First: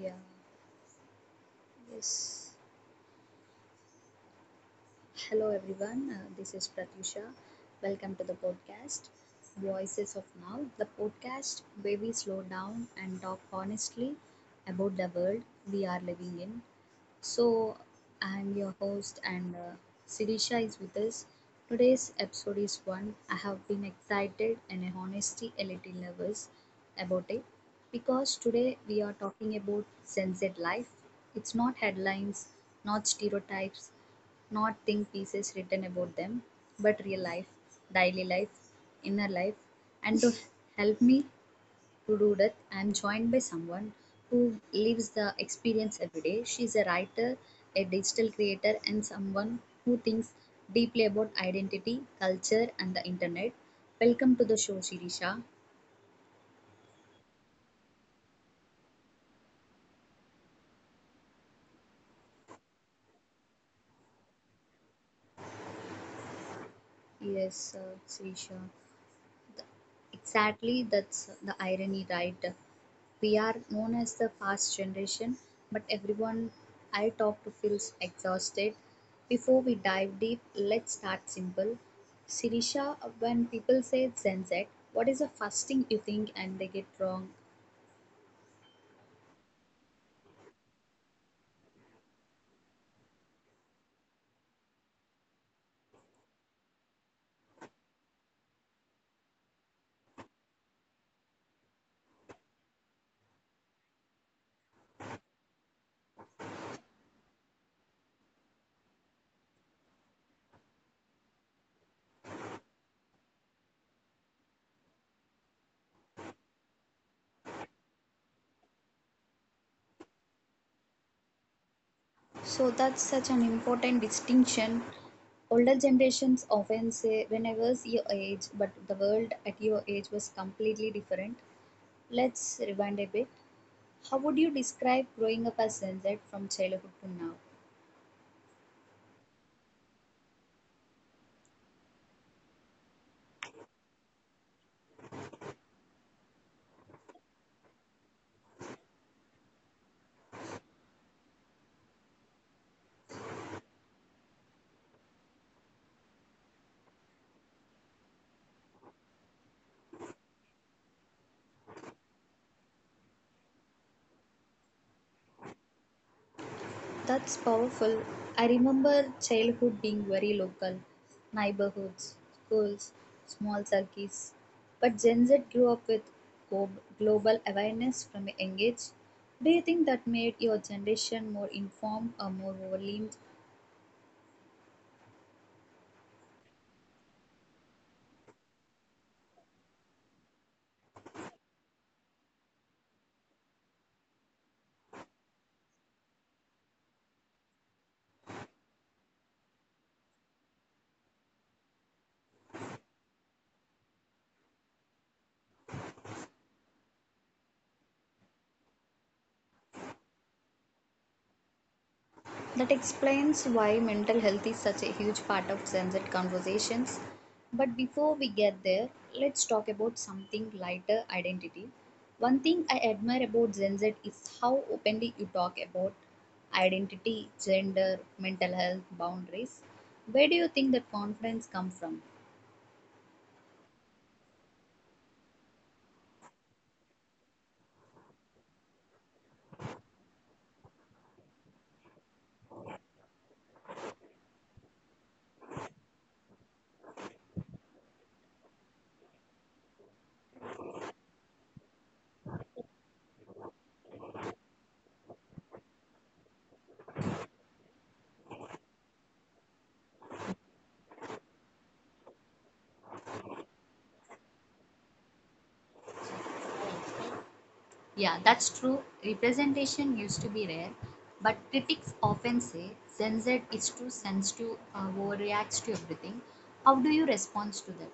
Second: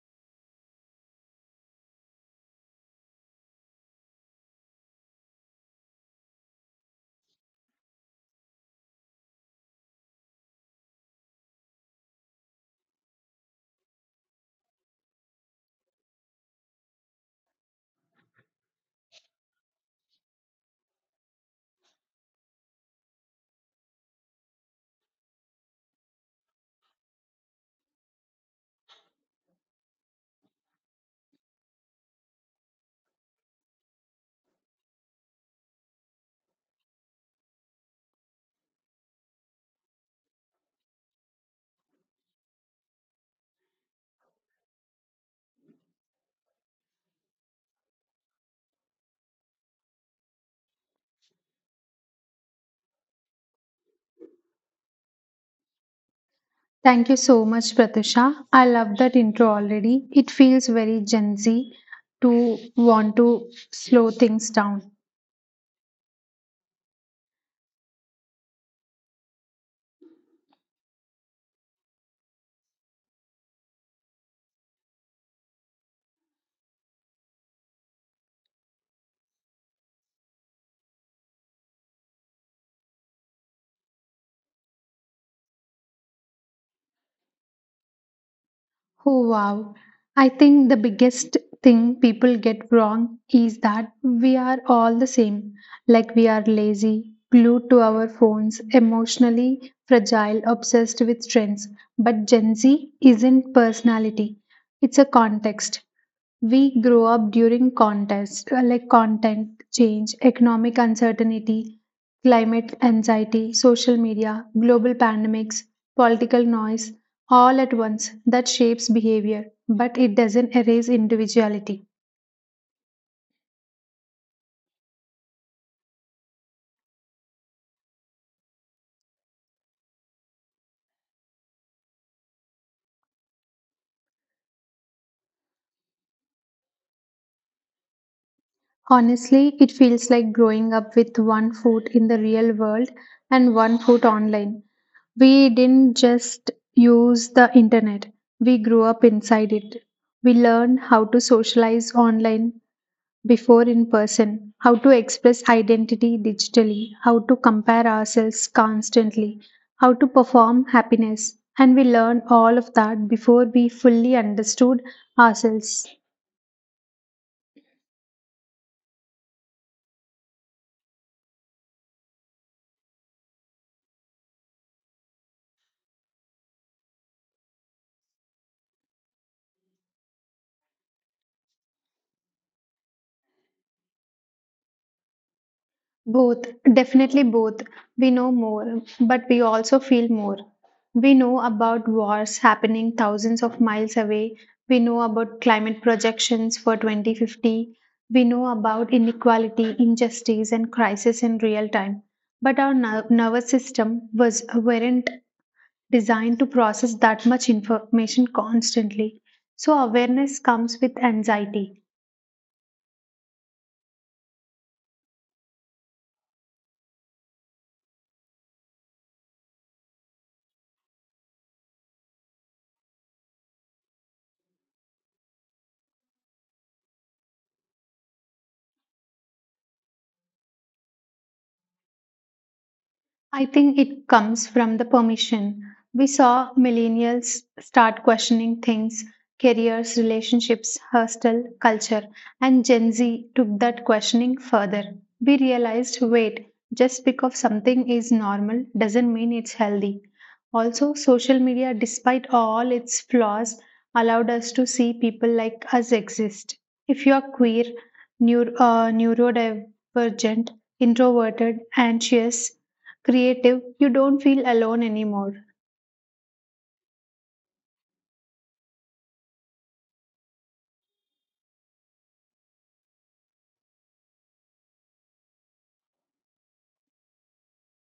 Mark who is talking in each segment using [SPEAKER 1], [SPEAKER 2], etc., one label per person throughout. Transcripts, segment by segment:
[SPEAKER 1] Yeah. Yes. Hello, everyone. This is Pratyusha. Welcome to the podcast Voices of Now, the podcast where we slow down and talk honestly about the world we are living in. So, I'm your host, and Sirisha is with us. Today's episode is one I have been excited and, in honesty, a little nervous about it because today we are talking about sunset life. It's not headlines, not stereotypes, not think pieces written about them, but real life, daily life, inner life. And to help me to do that, I am joined by someone who lives the experience every day. She's a writer, a digital creator, and someone who thinks deeply about identity, culture, and the internet. Welcome to the show, Shirisha.
[SPEAKER 2] Thank you so much, Pratusha. I love that intro already. It feels very Gen Z to want to slow things down.
[SPEAKER 1] Yes, Shirisha. Exactly, that's the irony, right? We are known as the fast generation, but everyone I talk to feels exhausted. Before we dive deep, let's start simple. Sirisha, when people say Gen Z, what is the first thing you think and they get wrong?
[SPEAKER 2] Oh, wow. I think the biggest thing people get wrong is that we are all the same. Like we are lazy, glued to our phones, emotionally fragile, obsessed with trends. But Gen Z isn't personality, it's a context. We grow up during contests like content change, economic uncertainty, climate anxiety, social media, global pandemics, political noise all at once that shapes behavior, but it doesn't erase individuality.
[SPEAKER 1] So that's such an important distinction. Older generations often say, when I was your age, but the world at your age was completely different. Let's rewind a bit. How would you describe growing up as Gen Z from childhood to now?
[SPEAKER 2] Honestly, it feels like growing up with one foot in the real world and one foot online. We didn't just use the internet, we grew up inside it. We learned how to socialize online, before in person, how to express identity digitally, how to compare ourselves constantly, how to perform happiness. And we learned all of that before we fully understood ourselves.
[SPEAKER 1] That's powerful. I remember childhood being very local neighborhoods, schools, small circles. But Gen Z grew up with go- global awareness from a young age. Do you think that made your generation more informed or more overwhelmed?
[SPEAKER 2] Both, definitely both. We know more, but we also feel more. We know about wars happening thousands of miles away. We know about climate projections for 2050. We know about inequality, injustice, and crisis in real time. But our nervous system was weren't designed to process that much information constantly. So awareness comes with anxiety.
[SPEAKER 1] That explains why mental health is such a huge part of Gen Z conversations. But before we get there, let's talk about something lighter identity. One thing I admire about Gen Z is how openly you talk about identity, gender, mental health, boundaries. Where do you think that confidence comes from?
[SPEAKER 2] I think it comes from the permission. We saw millennials start questioning things careers, relationships, hostel, culture, and Gen Z took that questioning further. We realized wait, just because something is normal doesn't mean it's healthy. Also, social media, despite all its flaws, allowed us to see people like us exist. If you are queer, neurodivergent, introverted, anxious, creative, you don't feel alone anymore.
[SPEAKER 1] Yeah, that's true. Representation used to be rare, but critics often say Gen Z is too sensitive, overreacts to everything. How do you respond to that?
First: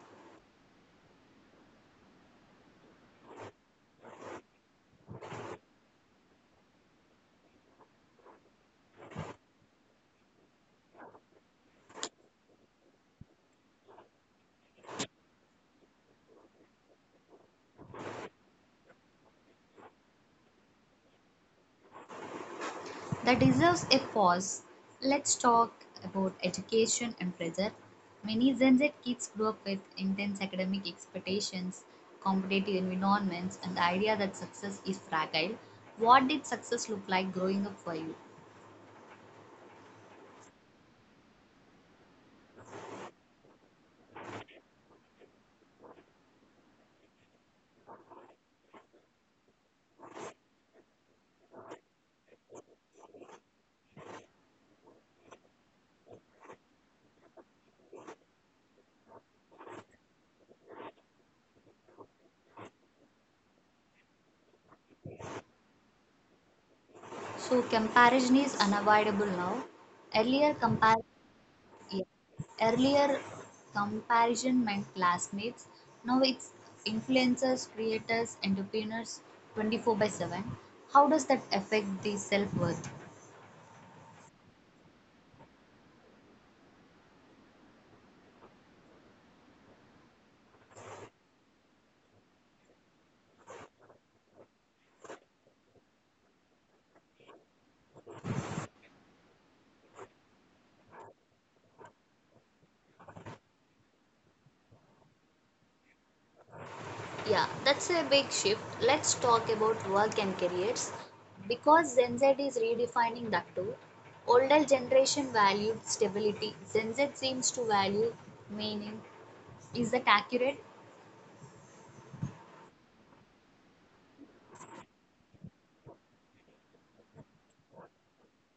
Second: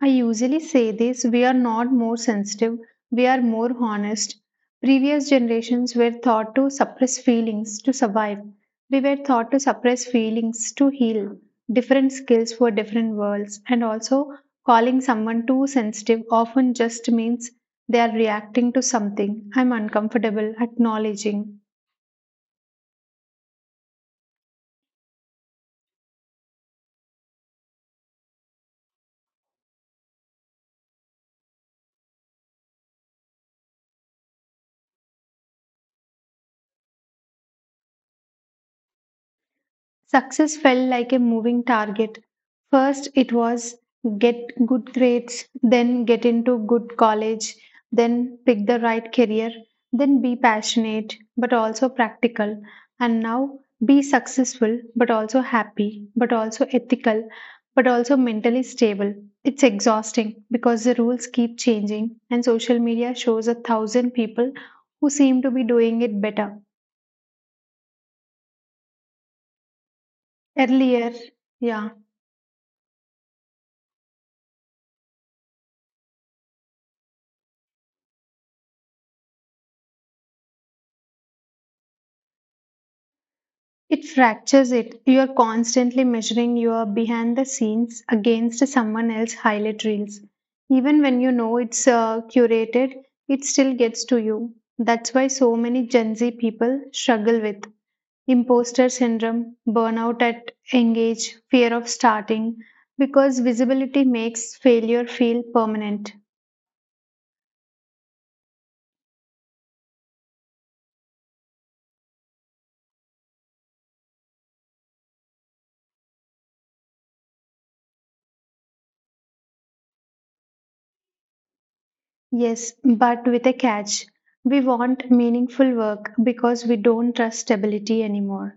[SPEAKER 2] I usually say this we are not more sensitive, we are more honest. Previous generations were taught to suppress feelings to survive. We were taught to suppress feelings to heal. Different skills for different worlds, and also calling someone too sensitive often just means they are reacting to something. I'm uncomfortable, acknowledging.
[SPEAKER 1] That deserves a pause. Let's talk about education and pressure. Many Gen Z kids grow up with intense academic expectations, competitive environments, and the idea that success is fragile. What did success look like growing up for you?
[SPEAKER 2] Success felt like a moving target. First, it was get good grades, then get into good college, then pick the right career, then be passionate but also practical, and now be successful but also happy, but also ethical, but also mentally stable. It's exhausting because the rules keep changing, and social media shows a thousand people who seem to be doing it better.
[SPEAKER 1] So, comparison is unavoidable now. Earlier, comparison
[SPEAKER 2] Earlier, yeah.
[SPEAKER 1] Yeah. Earlier, comparison meant classmates. Now it's influencers, creators, entrepreneurs 24 by 7. How does that affect the self worth?
[SPEAKER 2] It fractures it. You are constantly measuring your behind the scenes against someone else's highlight reels. Even when you know it's curated, it still gets to you. That's why so many Gen Z people struggle with imposter syndrome, burnout at young age, fear of starting, because visibility makes failure feel permanent.
[SPEAKER 1] Yeah, that's a big shift. Let's talk about work and careers because Gen Z is redefining that too. Older generation valued stability. Gen Z seems to value meaning. Is that accurate?
[SPEAKER 2] Yes, but with a catch. We want meaningful work because we don't trust stability anymore.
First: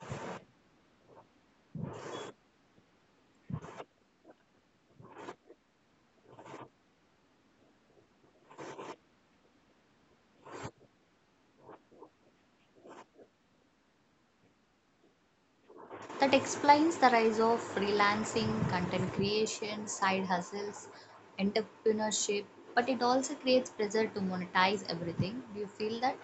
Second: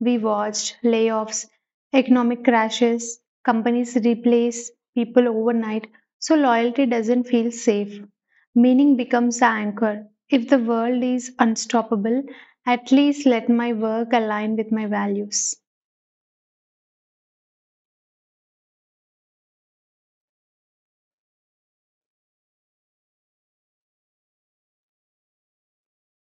[SPEAKER 2] We watched layoffs, economic crashes, companies replace people overnight, so loyalty doesn't feel safe. Meaning becomes our anchor. If the world is unstoppable, at least let my work align with my values.
[SPEAKER 1] That explains the rise of freelancing, content creation, side hustles, entrepreneurship, but it also creates pressure to monetize everything. Do you feel that?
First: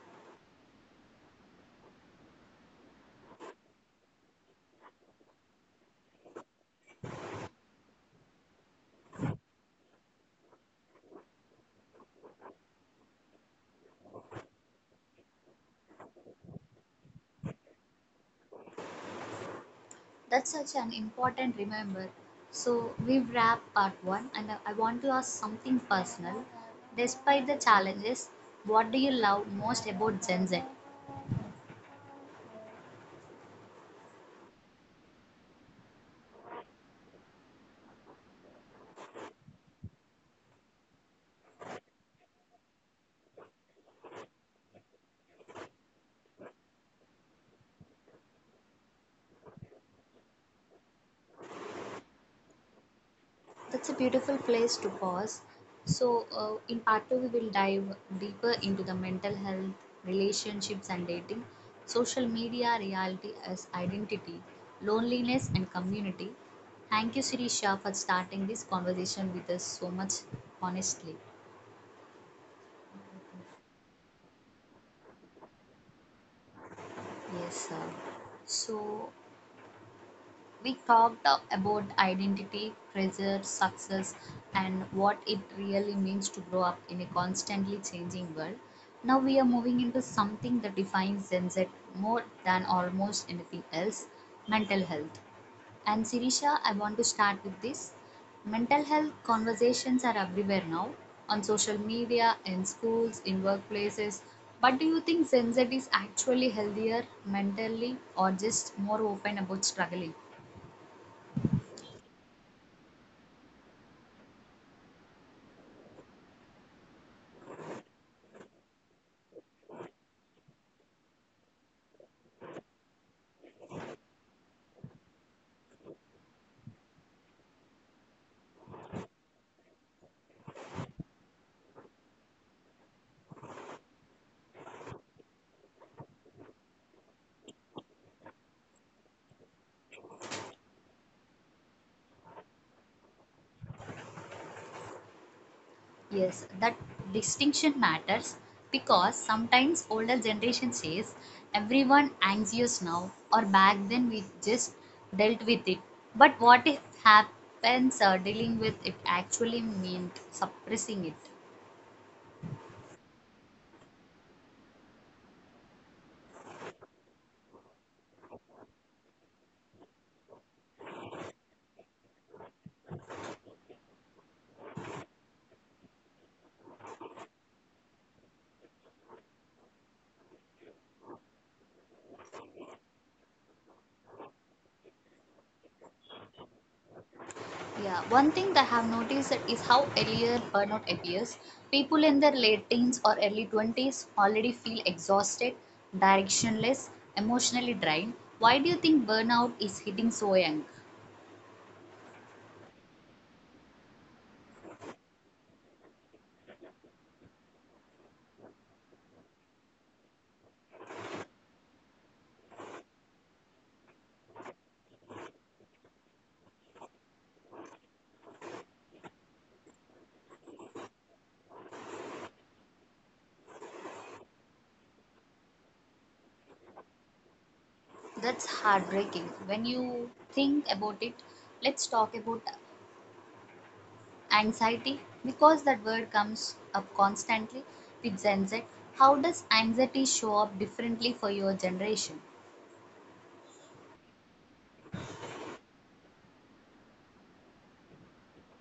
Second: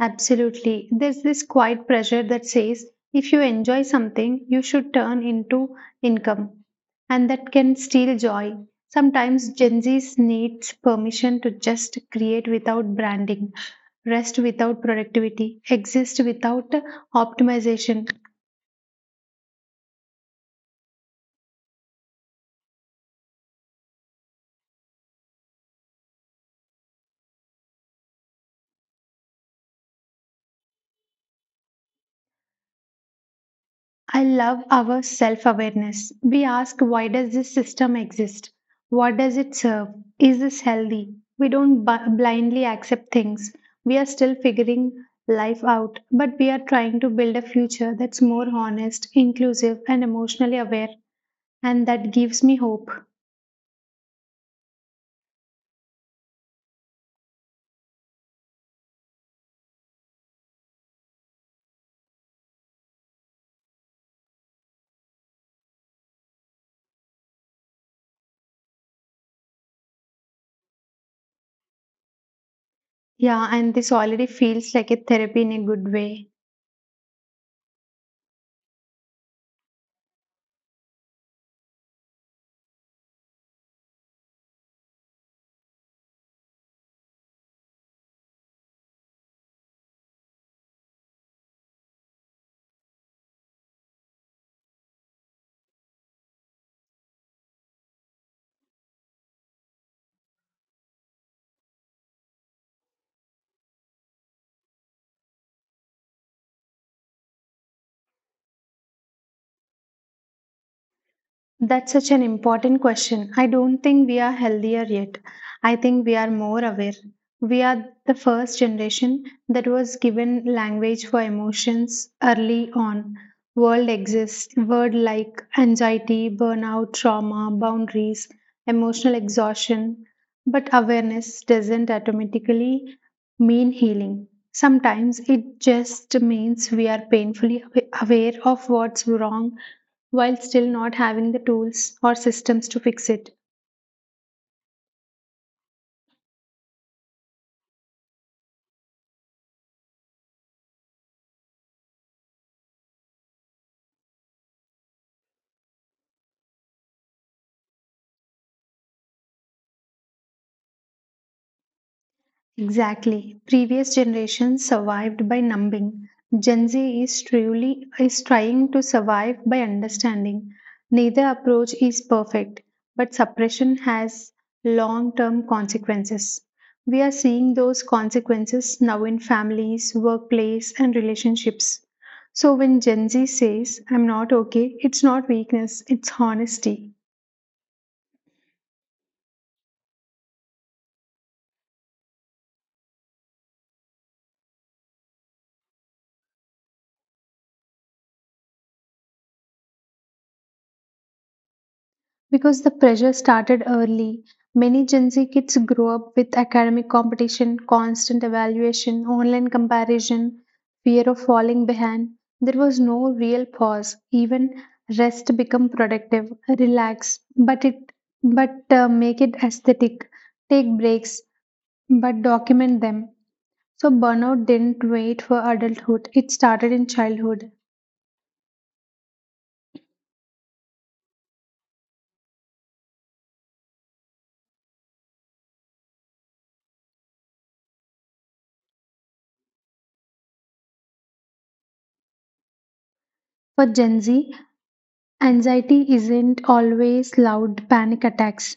[SPEAKER 2] Absolutely. There's this quiet pressure that says if you enjoy something, you should turn into income, and that can steal joy. Sometimes Gen Z needs permission to just create without branding, rest without productivity, exist without optimization.
[SPEAKER 1] That's such an important remember. So we've wrapped part one, and I want to ask something personal. Despite the challenges, what do you love most about Gen Z?
[SPEAKER 2] I love our self awareness. We ask, why does this system exist? What does it serve? Is this healthy? We don't blindly accept things. We are still figuring life out, but we are trying to build a future that's more honest, inclusive, and emotionally aware. And that gives me hope.
[SPEAKER 1] That's a beautiful place to pause. So, in part two, we will dive deeper into the mental health, relationships and dating, social media reality as identity, loneliness, and community. Thank you, Sirisha, for starting this conversation with us so much honestly.
[SPEAKER 2] Yeah, and this already feels like a therapy in a good way.
[SPEAKER 1] Yes, sir. So, we talked about identity, pressure, success, and what it really means to grow up in a constantly changing world. Now we are moving into something that defines Gen Z more than almost anything else mental health. And Sirisha, I want to start with this. Mental health conversations are everywhere now on social media, in schools, in workplaces. But do you think Gen Z is actually healthier mentally or just more open about struggling?
[SPEAKER 2] That's such an important question. I don't think we are healthier yet. I think we are more aware. We are the first generation that was given language for emotions early on. World exists, word like anxiety, burnout, trauma, boundaries, emotional exhaustion. But awareness doesn't automatically mean healing. Sometimes it just means we are painfully aware of what's wrong while still not having the tools or systems to fix it.
[SPEAKER 1] Yes, that distinction matters because sometimes older generation says everyone anxious now or back then we just dealt with it. But what if happens dealing with it actually meant suppressing it?
[SPEAKER 2] Exactly. Previous generations survived by numbing. Gen Z is truly is trying to survive by understanding. Neither approach is perfect, but suppression has long-term consequences. We are seeing those consequences now in families, workplace, and relationships. So when Gen Z says, I'm not okay, it's not weakness, it's honesty.
[SPEAKER 1] Yeah, one thing that I have noticed that is how earlier burnout appears. People in their late teens or early 20s already feel exhausted, directionless, emotionally drained. Why do you think burnout is hitting so young?
[SPEAKER 2] Because the pressure started early, many Gen Z kids grow up with academic competition, constant evaluation, online comparison, fear of falling behind. There was no real pause. Even rest become productive, relax, but make it aesthetic. Take breaks, but document them. So burnout didn't wait for adulthood. It started in childhood.
[SPEAKER 1] That's heartbreaking. When you think about it, let's talk about anxiety because that word comes up constantly with Gen Z. How does anxiety show up differently for your generation?
[SPEAKER 2] For Gen Z, anxiety isn't always loud panic attacks.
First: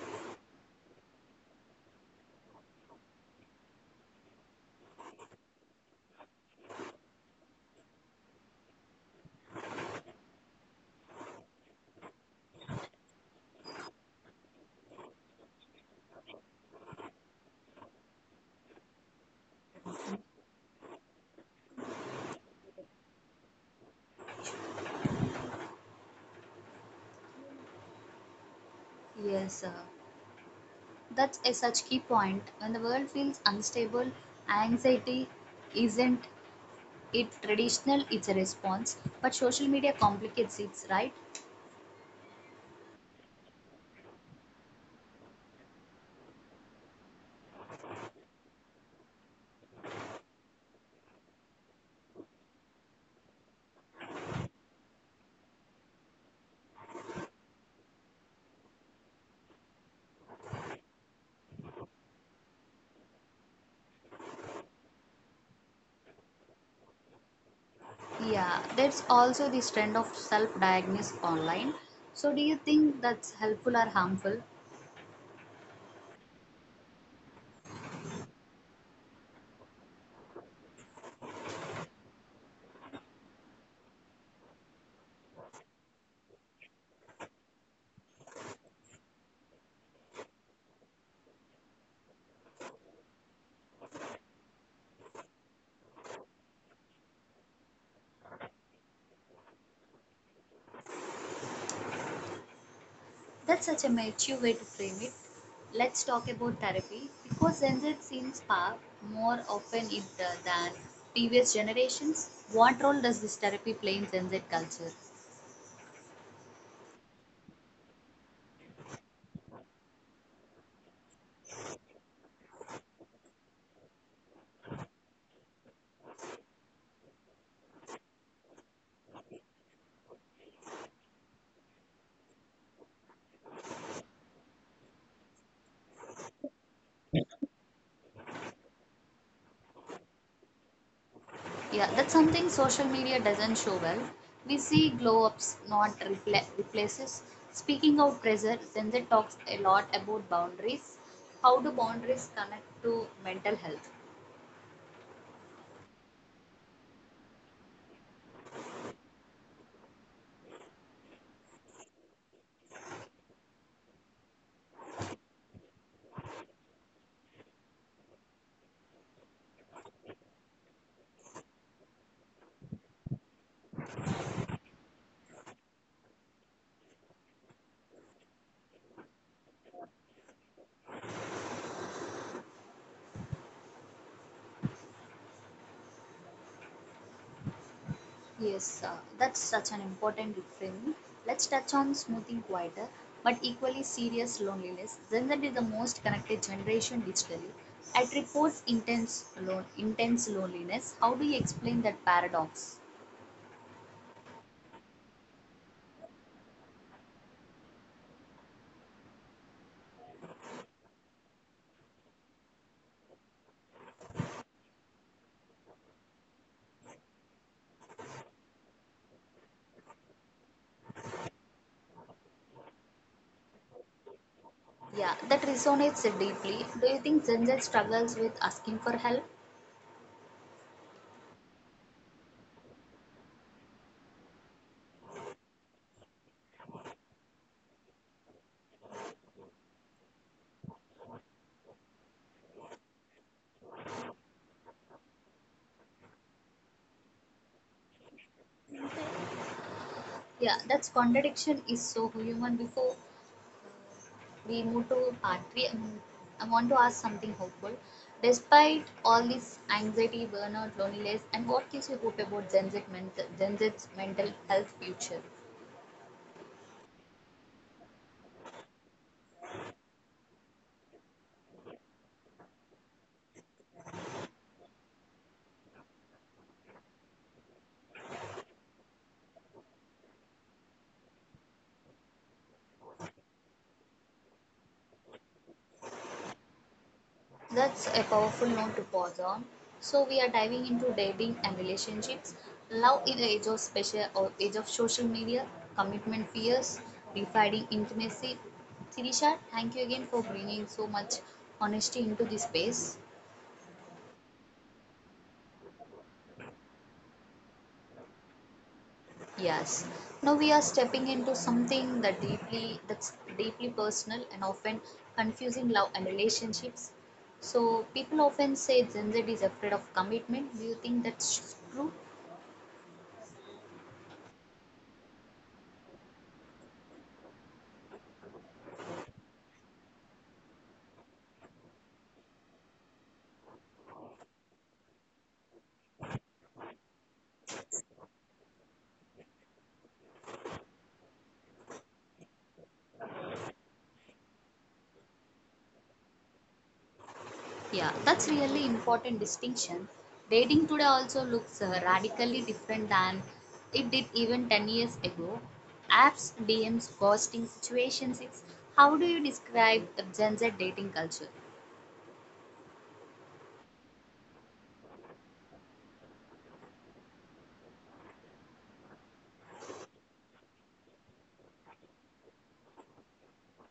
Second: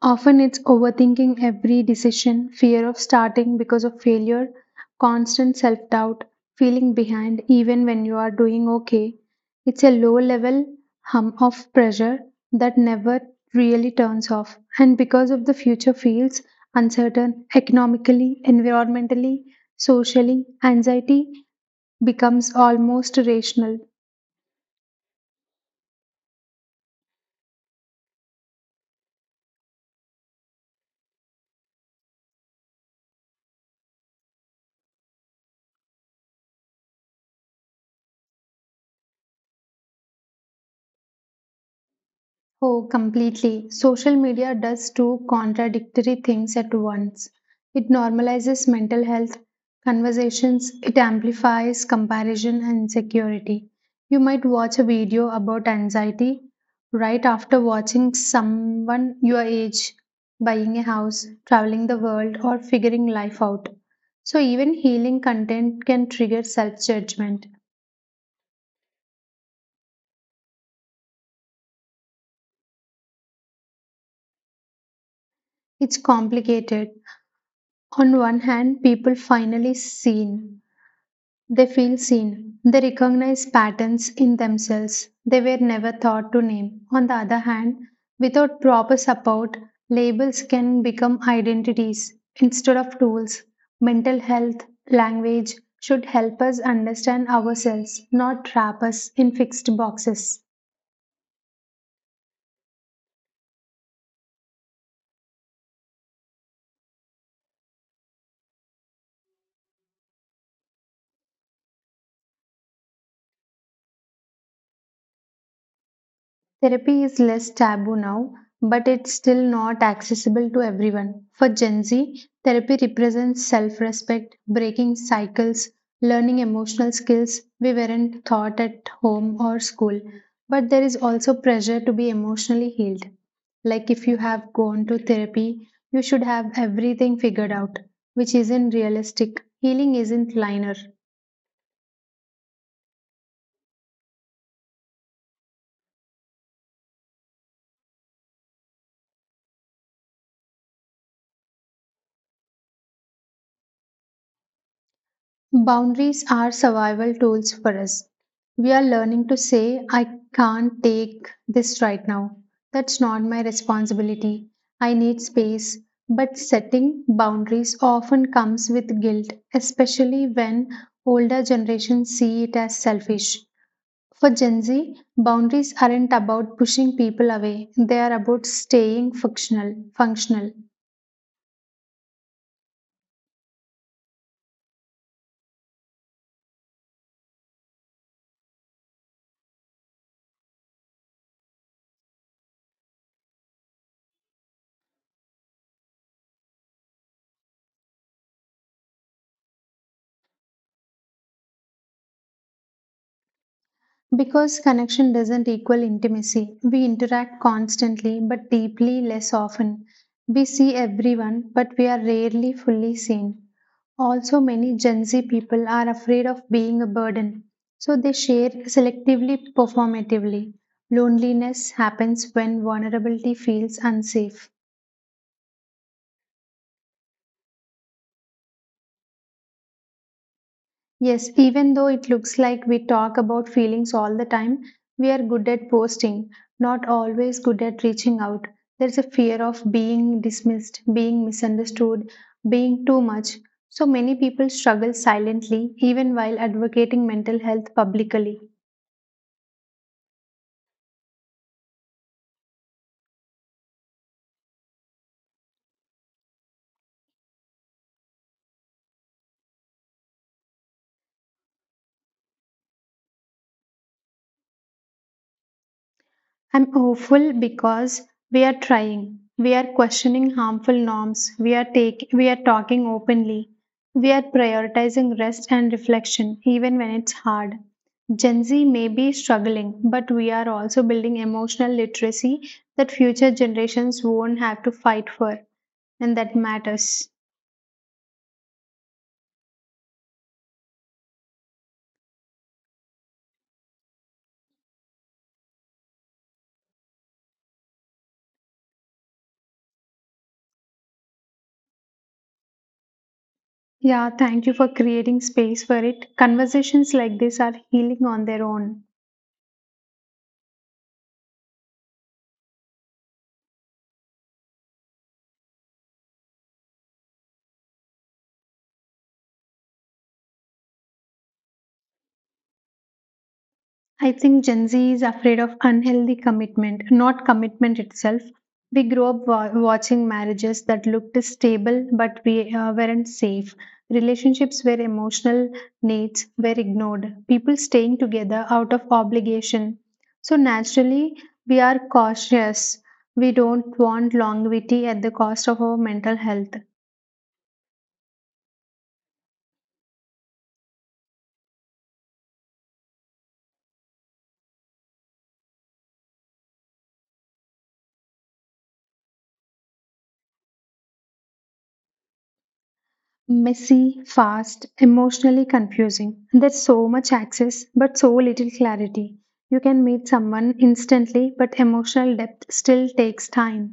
[SPEAKER 2] Often it's overthinking every decision, fear of starting because of failure, constant self doubt, feeling behind even when you are doing okay. It's a low level hum of pressure that never really turns off. And because of the future feels uncertain economically, environmentally, socially, anxiety becomes almost rational.
[SPEAKER 1] Yes, that's a such key point. When the world feels unstable, anxiety isn't it traditional, it's a response. But social media complicates it, right?
[SPEAKER 2] Oh, completely. Social media does two contradictory things at once. It normalizes mental health conversations, it amplifies comparison and insecurity. You might watch a video about anxiety right after watching someone your age buying a house, traveling the world, or figuring life out. So, even healing content can trigger self judgment.
[SPEAKER 1] Yeah, that's also this trend of self-diagnosis online. So do you think that's helpful or harmful?
[SPEAKER 2] It's complicated. On one hand, people finally seen. They feel seen. They recognize patterns in themselves they were never thought to name. On the other hand, without proper support, labels can become identities instead of tools. Mental health, language should help us understand ourselves, not trap us in fixed boxes.
[SPEAKER 1] That's such a mature way to frame it. Let's talk about therapy because Gen Z seems far more often it than previous generations. What role does this therapy play in Gen Z culture?
[SPEAKER 2] Therapy is less taboo now, but it's still not accessible to everyone. For Gen Z, therapy represents self respect, breaking cycles, learning emotional skills we weren't taught at home or school. But there is also pressure to be emotionally healed. Like if you have gone to therapy, you should have everything figured out, which isn't realistic. Healing isn't linear.
[SPEAKER 1] Yeah, that's something social media doesn't show well. We see glow ups, not replaces. Speaking of pressure, Zenzi talks a lot about boundaries. How do boundaries connect to mental health?
[SPEAKER 2] Boundaries are survival tools for us. We are learning to say, I can't take this right now. That's not my responsibility. I need space. But setting boundaries often comes with guilt, especially when older generations see it as selfish. For Gen Z, boundaries aren't about pushing people away, they are about staying functional.
[SPEAKER 1] Yes, that's such an important reframing. Let's touch on smoothing quieter but equally serious loneliness. Gen Z is the most connected generation digitally. It reports intense, intense loneliness. How do you explain that paradox?
[SPEAKER 2] Because connection doesn't equal intimacy, we interact constantly but deeply less often. We see everyone, but we are rarely fully seen. Also, many Gen Z people are afraid of being a burden, so they share selectively performatively. Loneliness happens when vulnerability feels unsafe.
[SPEAKER 1] Yeah, that resonates deeply. Do you think Gen Z struggles with asking for help?
[SPEAKER 2] Yes, even though it looks like we talk about feelings all the time, we are good at posting, not always good at reaching out. There's a fear of being dismissed, being misunderstood, being too much. So many people struggle silently, even while advocating mental health publicly.
[SPEAKER 1] Yeah, that contradiction is so human. Before we move to part 3, I want to ask something hopeful. Despite all this anxiety, burnout, loneliness, and what gives you hope about Gen Z's mental health future?
[SPEAKER 2] I'm hopeful because we are trying. We are questioning harmful norms. We are talking openly. We are prioritizing rest and reflection even when it's hard. Gen Z may be struggling, but we are also building emotional literacy that future generations won't have to fight for, and that matters.
[SPEAKER 1] That's a powerful note to pause on. So we are diving into dating and relationships, love in the age of special or age of social media, commitment fears, refining intimacy. Sirisha, thank you again for bringing so much honesty into this space.
[SPEAKER 2] Yeah, thank you for creating space for it. Conversations like this are healing on their own.
[SPEAKER 1] Yes. Now we are stepping into something that's deeply personal and often confusing love and relationships. So people often say Gen Z is afraid of commitment. Do you think that's true?
[SPEAKER 2] I think Gen Z is afraid of unhealthy commitment, not commitment itself. We grew up watching marriages that looked stable but we weren't safe. Relationships where emotional needs were ignored. People staying together out of obligation. So naturally, we are cautious. We don't want longevity at the cost of our mental health.
[SPEAKER 1] Yeah, that's really important distinction. Dating today also looks radically different than it did even 10 years ago. Apps, DMs, ghosting situations. It's how do you describe the Gen Z dating culture?
[SPEAKER 2] Messy, fast, emotionally confusing. There's so much access, but so little clarity. You can meet someone instantly, but emotional depth still takes time,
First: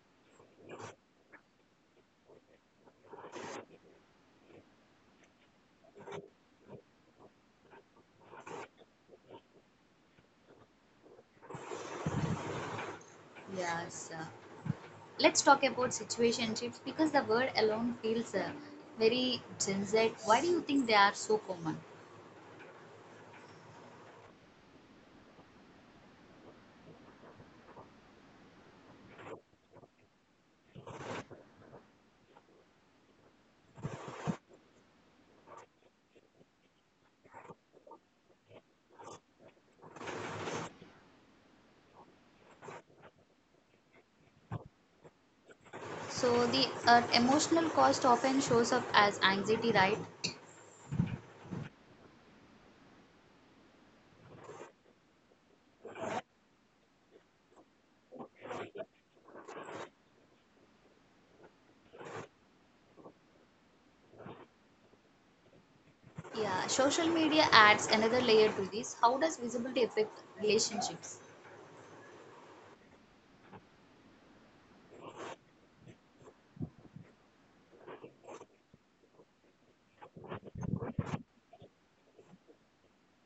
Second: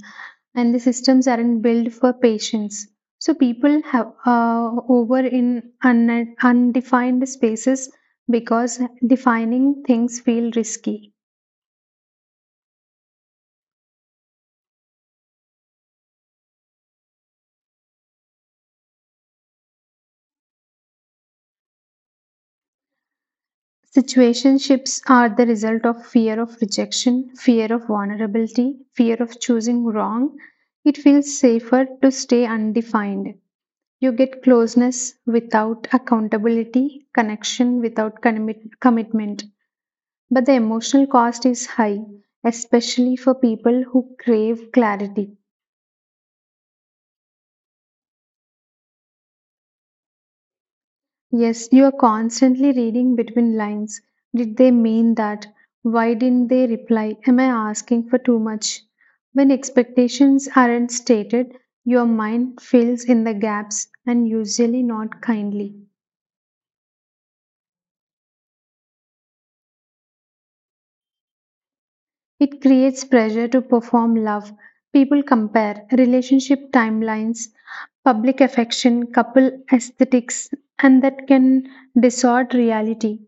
[SPEAKER 2] and the systems aren't built for patience. So people have over in undefined spaces because defining things feel risky.
[SPEAKER 1] Yes. Let's talk about situationships because the word alone feels very Gen Z. Why do you think they are so common?
[SPEAKER 2] Situationships are the result of fear of rejection, fear of vulnerability, fear of choosing wrong. It feels safer to stay undefined. You get closeness without accountability, connection without commitment. But the emotional cost is high, especially for people who crave clarity.
[SPEAKER 1] So the emotional cost often shows up as anxiety, right?
[SPEAKER 2] Yes, you are constantly reading between lines. Did they mean that? Why didn't they reply? Am I asking for too much? When expectations aren't stated, your mind fills in the gaps and usually not kindly.
[SPEAKER 1] Yeah, social media adds another layer to this. How does visibility affect relationships?
[SPEAKER 2] It creates pressure to perform love. People compare relationship timelines, public affection, couple aesthetics, and that can distort reality.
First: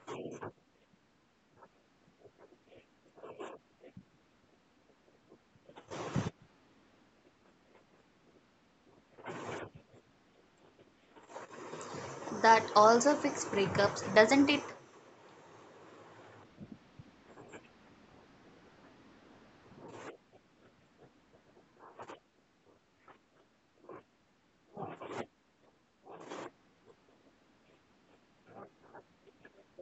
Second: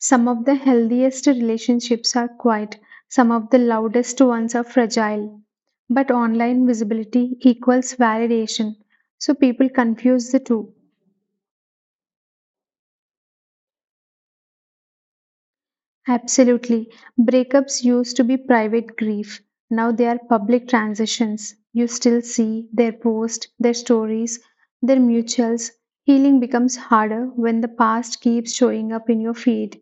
[SPEAKER 2] Some of the healthiest relationships are quiet, some of the loudest ones are fragile. But online visibility equals validation, so people confuse the two.
[SPEAKER 1] That also fix breakups, doesn't it?
[SPEAKER 2] Absolutely. Breakups used to be private grief. Now they are public transitions. You still see their posts, their stories, their mutuals. Healing becomes harder when the past keeps showing up in your feed.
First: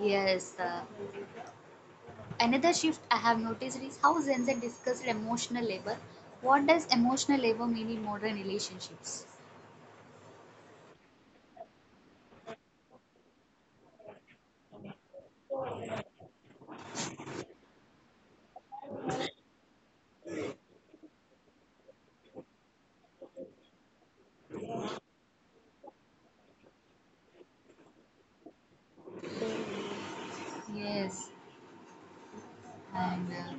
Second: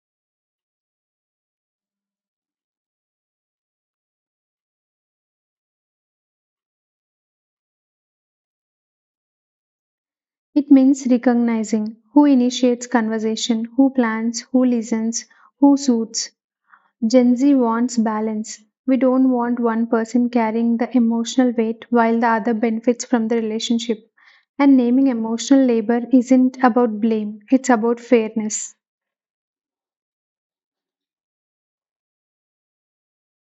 [SPEAKER 1] Yes. Another shift I have noticed is how Gen Z discussed emotional labor. What does emotional labor mean in modern relationships?
[SPEAKER 2] It means recognizing who initiates conversation, who plans, who listens, who soothes. Gen Z wants balance. We don't want one person carrying the emotional weight while the other benefits from the relationship. And naming emotional labor isn't about blame, it's about fairness.
[SPEAKER 1] Yes, and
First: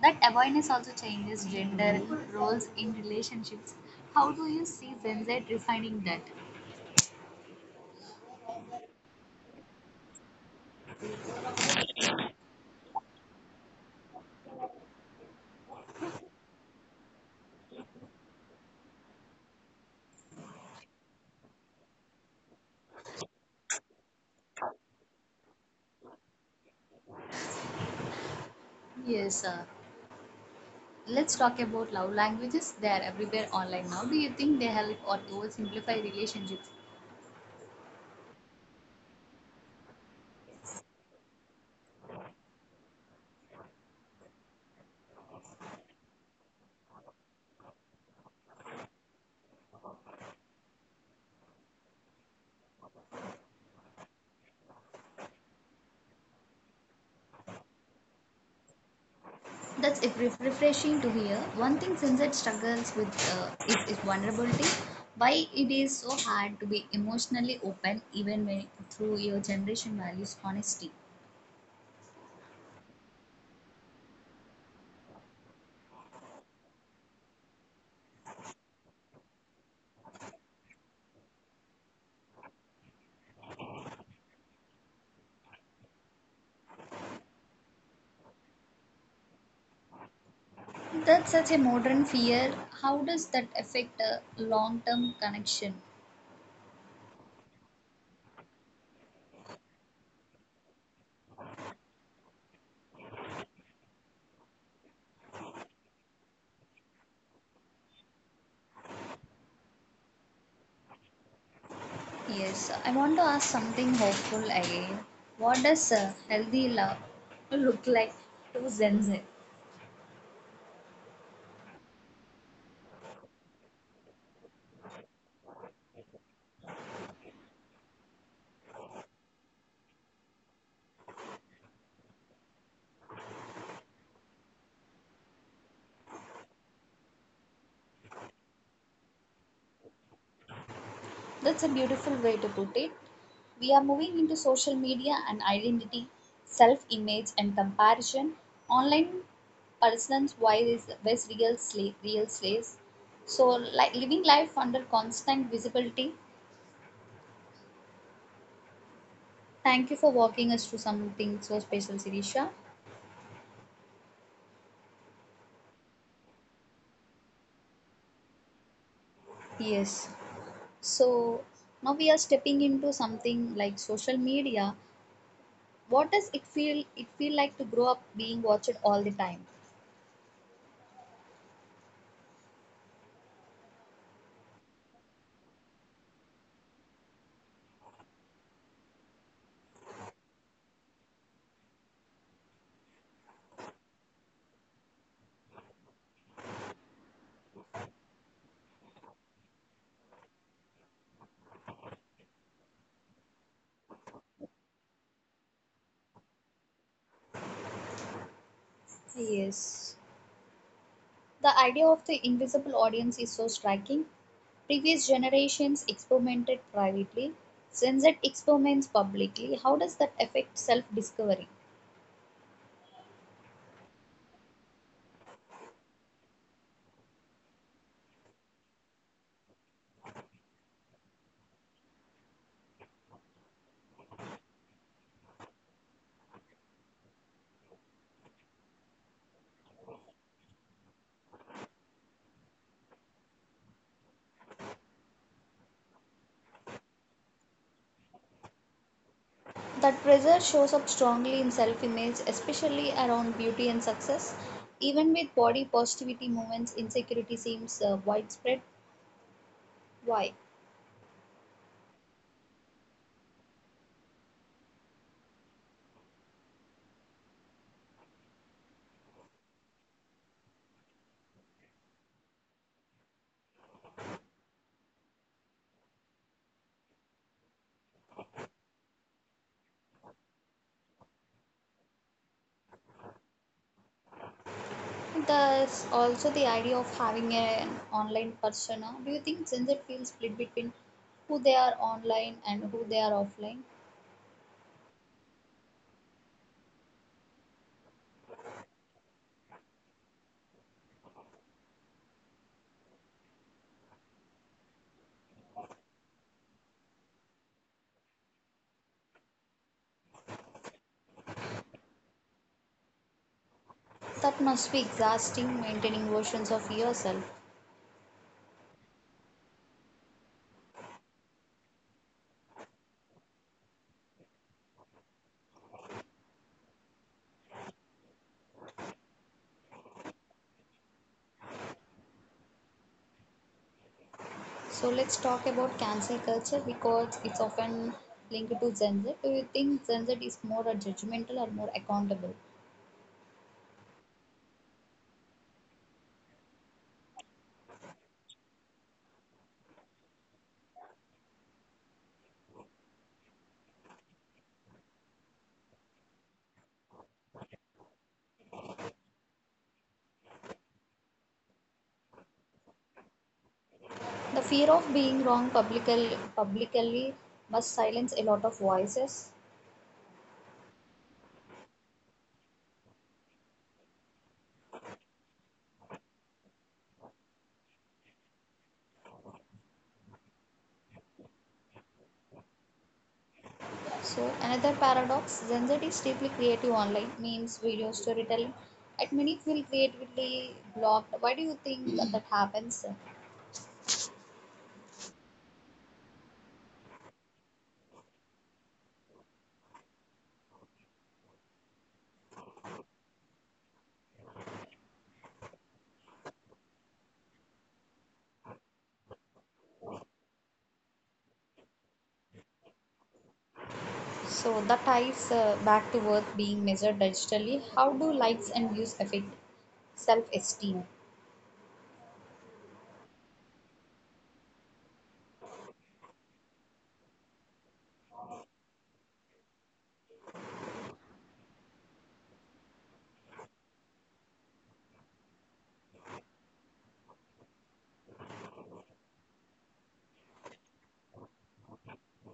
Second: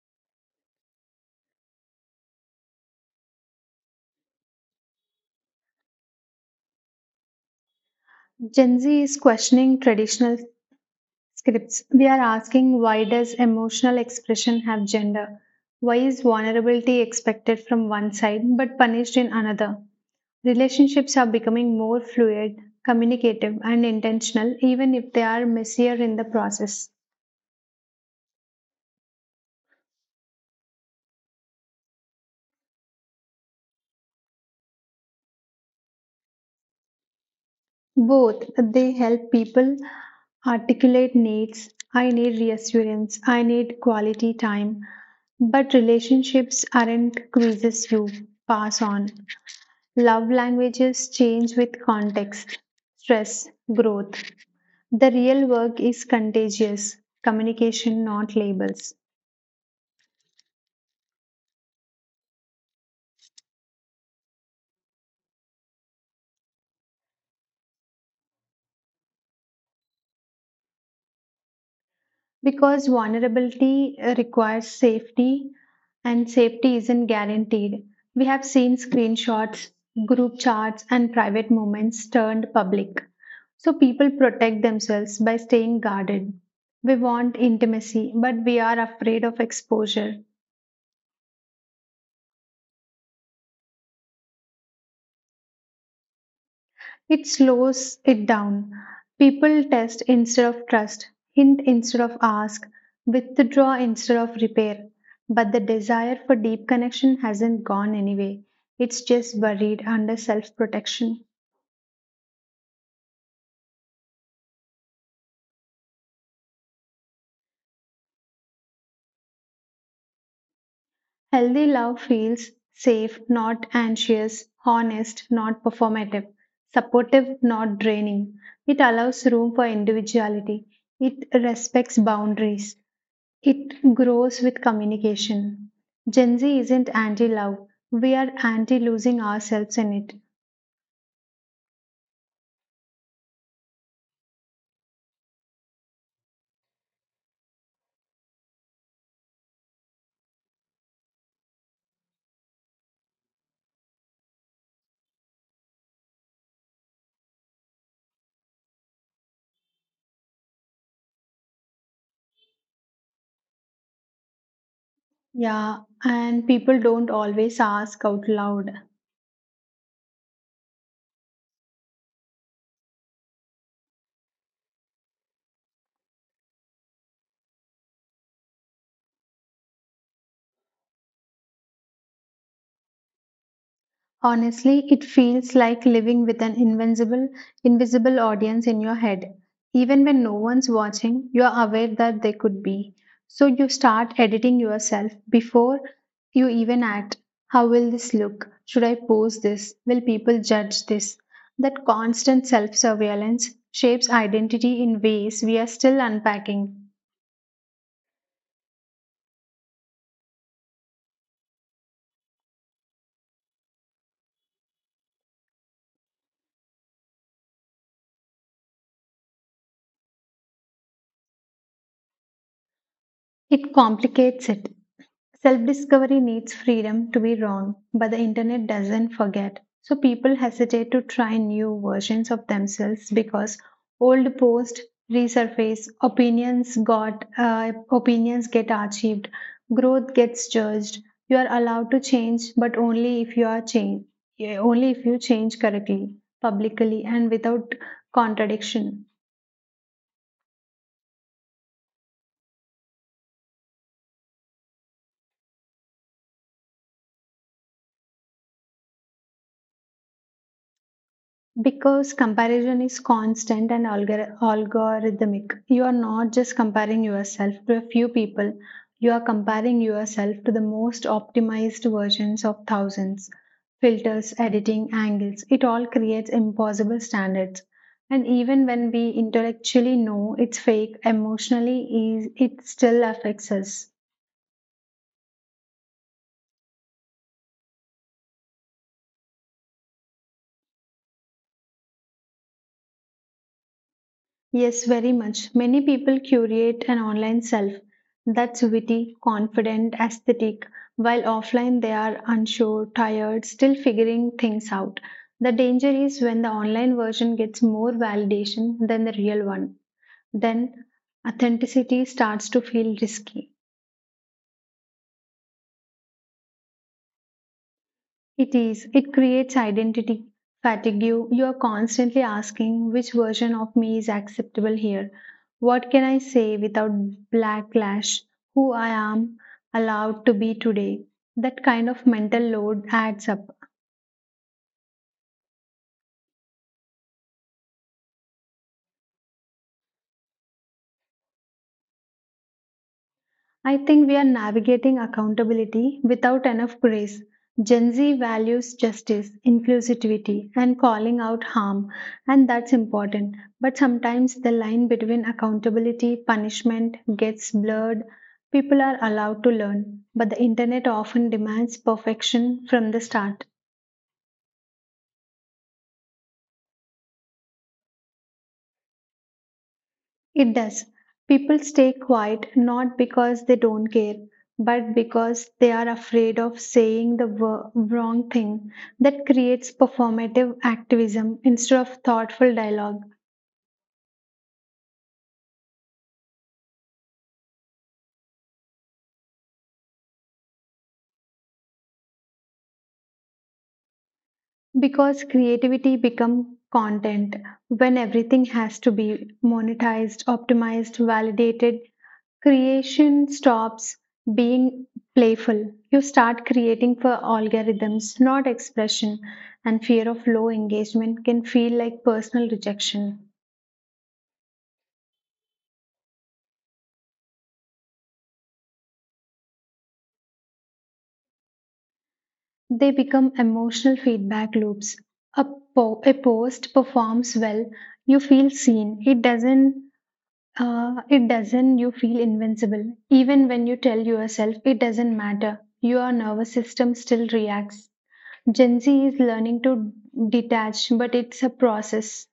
[SPEAKER 1] that awareness also changes gender roles in relationships. How do you see Gen Z refining that?
[SPEAKER 2] Gen Z is questioning traditional scripts. They are asking why does emotional expression have gender? Why is vulnerability expected from one side but punished in another? Relationships are becoming more fluid, communicative, and intentional, even if they are messier in the process.
[SPEAKER 1] Yes, sir. Let's talk about love languages. They are everywhere online now. Do you think they help or oversimplify relationships?
[SPEAKER 2] Both, they help people articulate needs. I need reassurance, I need quality time. But relationships aren't quizzes you pass on. Love languages change with context, stress, growth. The real work is contagious communication, not labels.
[SPEAKER 1] That's refreshing to hear. One thing Sunset struggles with is vulnerability. Why it is so hard to be emotionally open even when through your generation values honesty.
[SPEAKER 2] Because vulnerability requires safety and safety isn't guaranteed. We have seen screenshots, group chats, and private moments turned public. So people protect themselves by staying guarded. We want intimacy, but we are afraid of exposure.
[SPEAKER 1] That's such a modern fear. How does that affect a long-term connection?
[SPEAKER 2] It slows it down. People test instead of trust, hint instead of ask, withdraw instead of repair. But the desire for deep connection hasn't gone anyway. It's just buried under self protection.
[SPEAKER 1] Yes, I want to ask something hopeful again. What does a healthy love look like to Gen Z?
[SPEAKER 2] Healthy love feels safe, not anxious, honest, not performative, supportive, not draining. It allows room for individuality. It respects boundaries. It grows with communication. Gen Z isn't anti love. We are anti losing ourselves in it.
[SPEAKER 1] That's a beautiful way to put it. We are moving into social media and identity, self image and comparison. Online persons wise is where's real slave, real slaves. So like living life under constant visibility. Thank you for walking us through something so special, Sirisha.
[SPEAKER 2] Yeah, and people don't always ask out loud.
[SPEAKER 1] Yes. So now we are stepping into something like social media. What does it feel like to grow up being watched all the time?
[SPEAKER 2] Honestly, it feels like living with an invincible, invisible audience in your head. Even when no one's watching, you're aware that they could be. So you start editing yourself before you even act. How will this look? Should I post this? Will people judge this? That constant self surveillance shapes identity in ways we are still unpacking.
[SPEAKER 1] Yes. The idea of the invisible audience is so striking. Previous generations experimented privately, Gen Z experiments publicly. How does that affect self discovery?
[SPEAKER 2] It complicates it. Self discovery needs freedom to be wrong, but the internet doesn't forget. So people hesitate to try new versions of themselves because old posts resurface, opinions got opinions get archived, growth gets judged. You are allowed to change, but only if you change correctly, publicly, and without contradiction.
[SPEAKER 1] That pressure shows up strongly in self image, especially around beauty and success. Even with body positivity movements, insecurity seems widespread. Why?
[SPEAKER 2] Because comparison is constant and algorithmic. You are not just comparing yourself to a few people, you are comparing yourself to the most optimized versions of thousands. Filters, editing, angles, it all creates impossible standards. And even when we intellectually know it's fake, it still affects us.
[SPEAKER 1] There's also the idea of having an online persona. Do you think Gen Z feels split between who they are online and who they are offline?
[SPEAKER 2] Yes, very much. Many people curate an online self that's witty, confident, aesthetic, while offline they are unsure, tired, still figuring things out. The danger is when the online version gets more validation than the real one. Then authenticity starts to feel risky.
[SPEAKER 1] That must be exhausting maintaining versions of yourself.
[SPEAKER 2] It is. It creates identity fatigue. You are constantly asking which version of me is acceptable here. What can I say without backlash? Who I am allowed to be today? That kind of mental load adds up.
[SPEAKER 1] So let's talk about cancel culture because it's often linked to Gen Z. Do you think Gen Z is more judgmental or more accountable?
[SPEAKER 2] I think we are navigating accountability without enough grace. Gen Z values justice, inclusivity, and calling out harm, and that's important. But sometimes the line between accountability, punishment gets blurred. People are allowed to learn, but the internet often demands perfection from the start.
[SPEAKER 1] The fear of being wrong publicly, publicly must silence a lot of voices.
[SPEAKER 2] It does. People stay quiet not because they don't care, but because they are afraid of saying the wrong thing. That creates performative activism instead of thoughtful dialogue.
[SPEAKER 1] So another paradox, Gen Z is deeply creative online, memes, video storytelling, and many feel creatively blocked. Why do you think that happens?
[SPEAKER 2] Because creativity becomes content when everything has to be monetized, optimized, validated. Creation stops being playful. You start creating for algorithms, not expression, and fear of low engagement can feel like personal rejection.
[SPEAKER 1] So that ties back to worth being measured digitally. How do likes and views affect self-esteem?
[SPEAKER 2] They become emotional feedback loops. A, a post performs well, you feel seen. It doesn't. It doesn't, you feel invincible. Even when you tell yourself it doesn't matter, your nervous system still reacts. Gen Z is learning to detach, but it's a process.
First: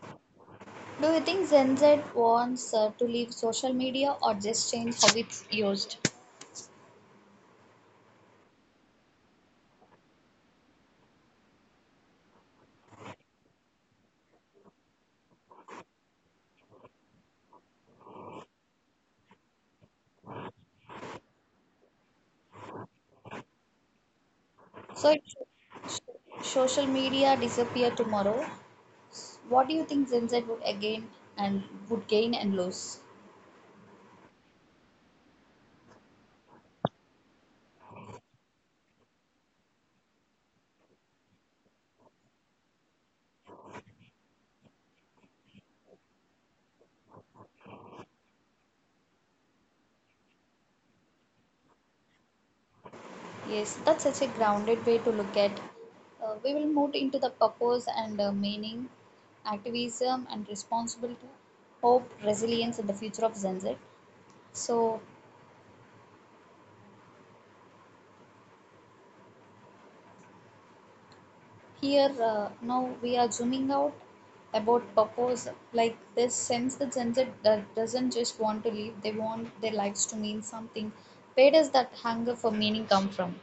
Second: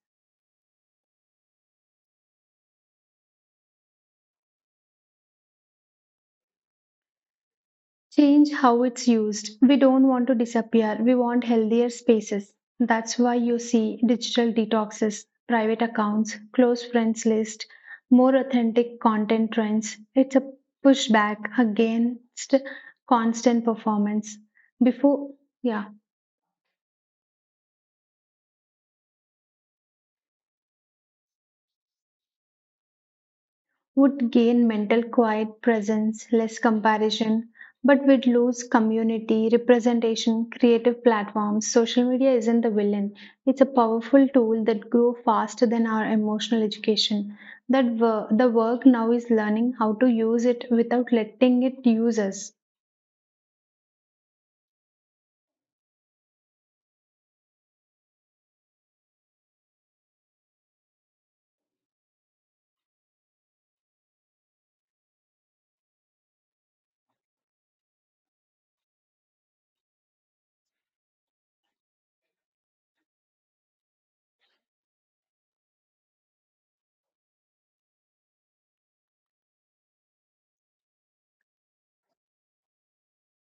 [SPEAKER 1] Do you think Gen Z wants to leave social media or just change how it's used?
[SPEAKER 2] Change how it's used. We don't want to disappear. We want healthier spaces. That's why you see digital detoxes, private accounts, close friends list, more authentic content trends. It's a pushback against constant performance.
[SPEAKER 1] So if
[SPEAKER 2] Before, yeah.
[SPEAKER 1] sh- social media disappear tomorrow, what do you think Gen Z would again and would gain and lose?
[SPEAKER 2] Would gain mental quiet presence, less comparison, but would lose community, representation, creative platforms. Social media isn't the villain. It's a powerful tool that grew faster than our emotional education. The work now is learning how to use it without letting it use us.
[SPEAKER 1] Yes, that's such a grounded way to look at. We will move into the purpose and meaning, activism and responsibility, hope, resilience, and the future of Gen Z. So here now we are zooming out about purpose. Like this sense that Gen Z doesn't just want to live; they want their lives to mean something. Where does that hunger for meaning come from?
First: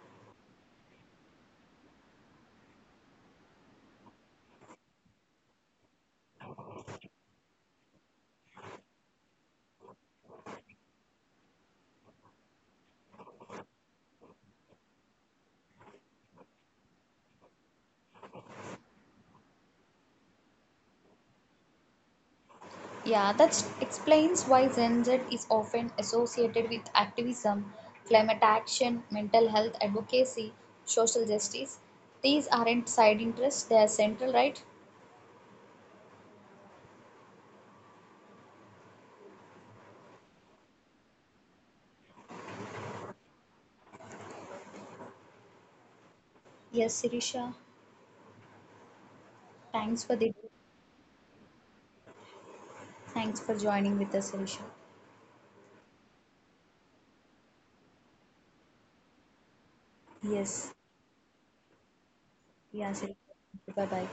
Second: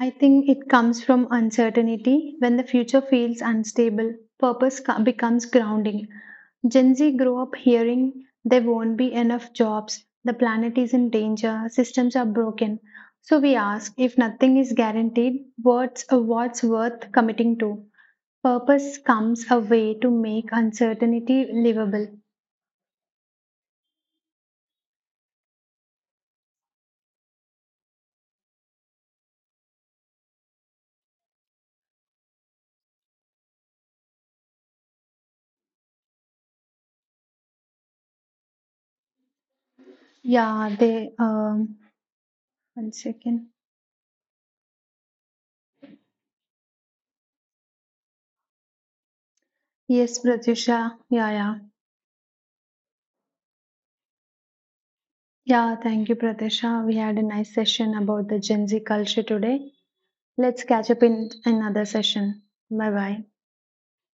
[SPEAKER 2] I think it comes from uncertainty when the future feels unstable. Becomes grounding. Gen Z grew up hearing there won't be enough jobs, the planet is in danger, systems are broken. So we ask, if nothing is guaranteed, what's worth committing to? Purpose comes a way to make uncertainty livable.
[SPEAKER 1] Yeah, that explains why Gen Z is often associated with activism, climate action, mental health advocacy, social justice. These aren't side interests, they are central, right?
[SPEAKER 2] Yeah, they. One second.
[SPEAKER 1] Yes, Sirisha. Thanks for
[SPEAKER 2] Yes,
[SPEAKER 1] the
[SPEAKER 2] Pratisha. Yeah, yeah.
[SPEAKER 1] thanks for joining with us, Sirisha.
[SPEAKER 2] Yeah, thank you, Pratisha. We had a nice session about the Gen Z culture today. Let's
[SPEAKER 1] Yes.
[SPEAKER 2] catch up in another session. Bye
[SPEAKER 1] Yeah, Sirisha.
[SPEAKER 2] bye.
[SPEAKER 1] Bye bye.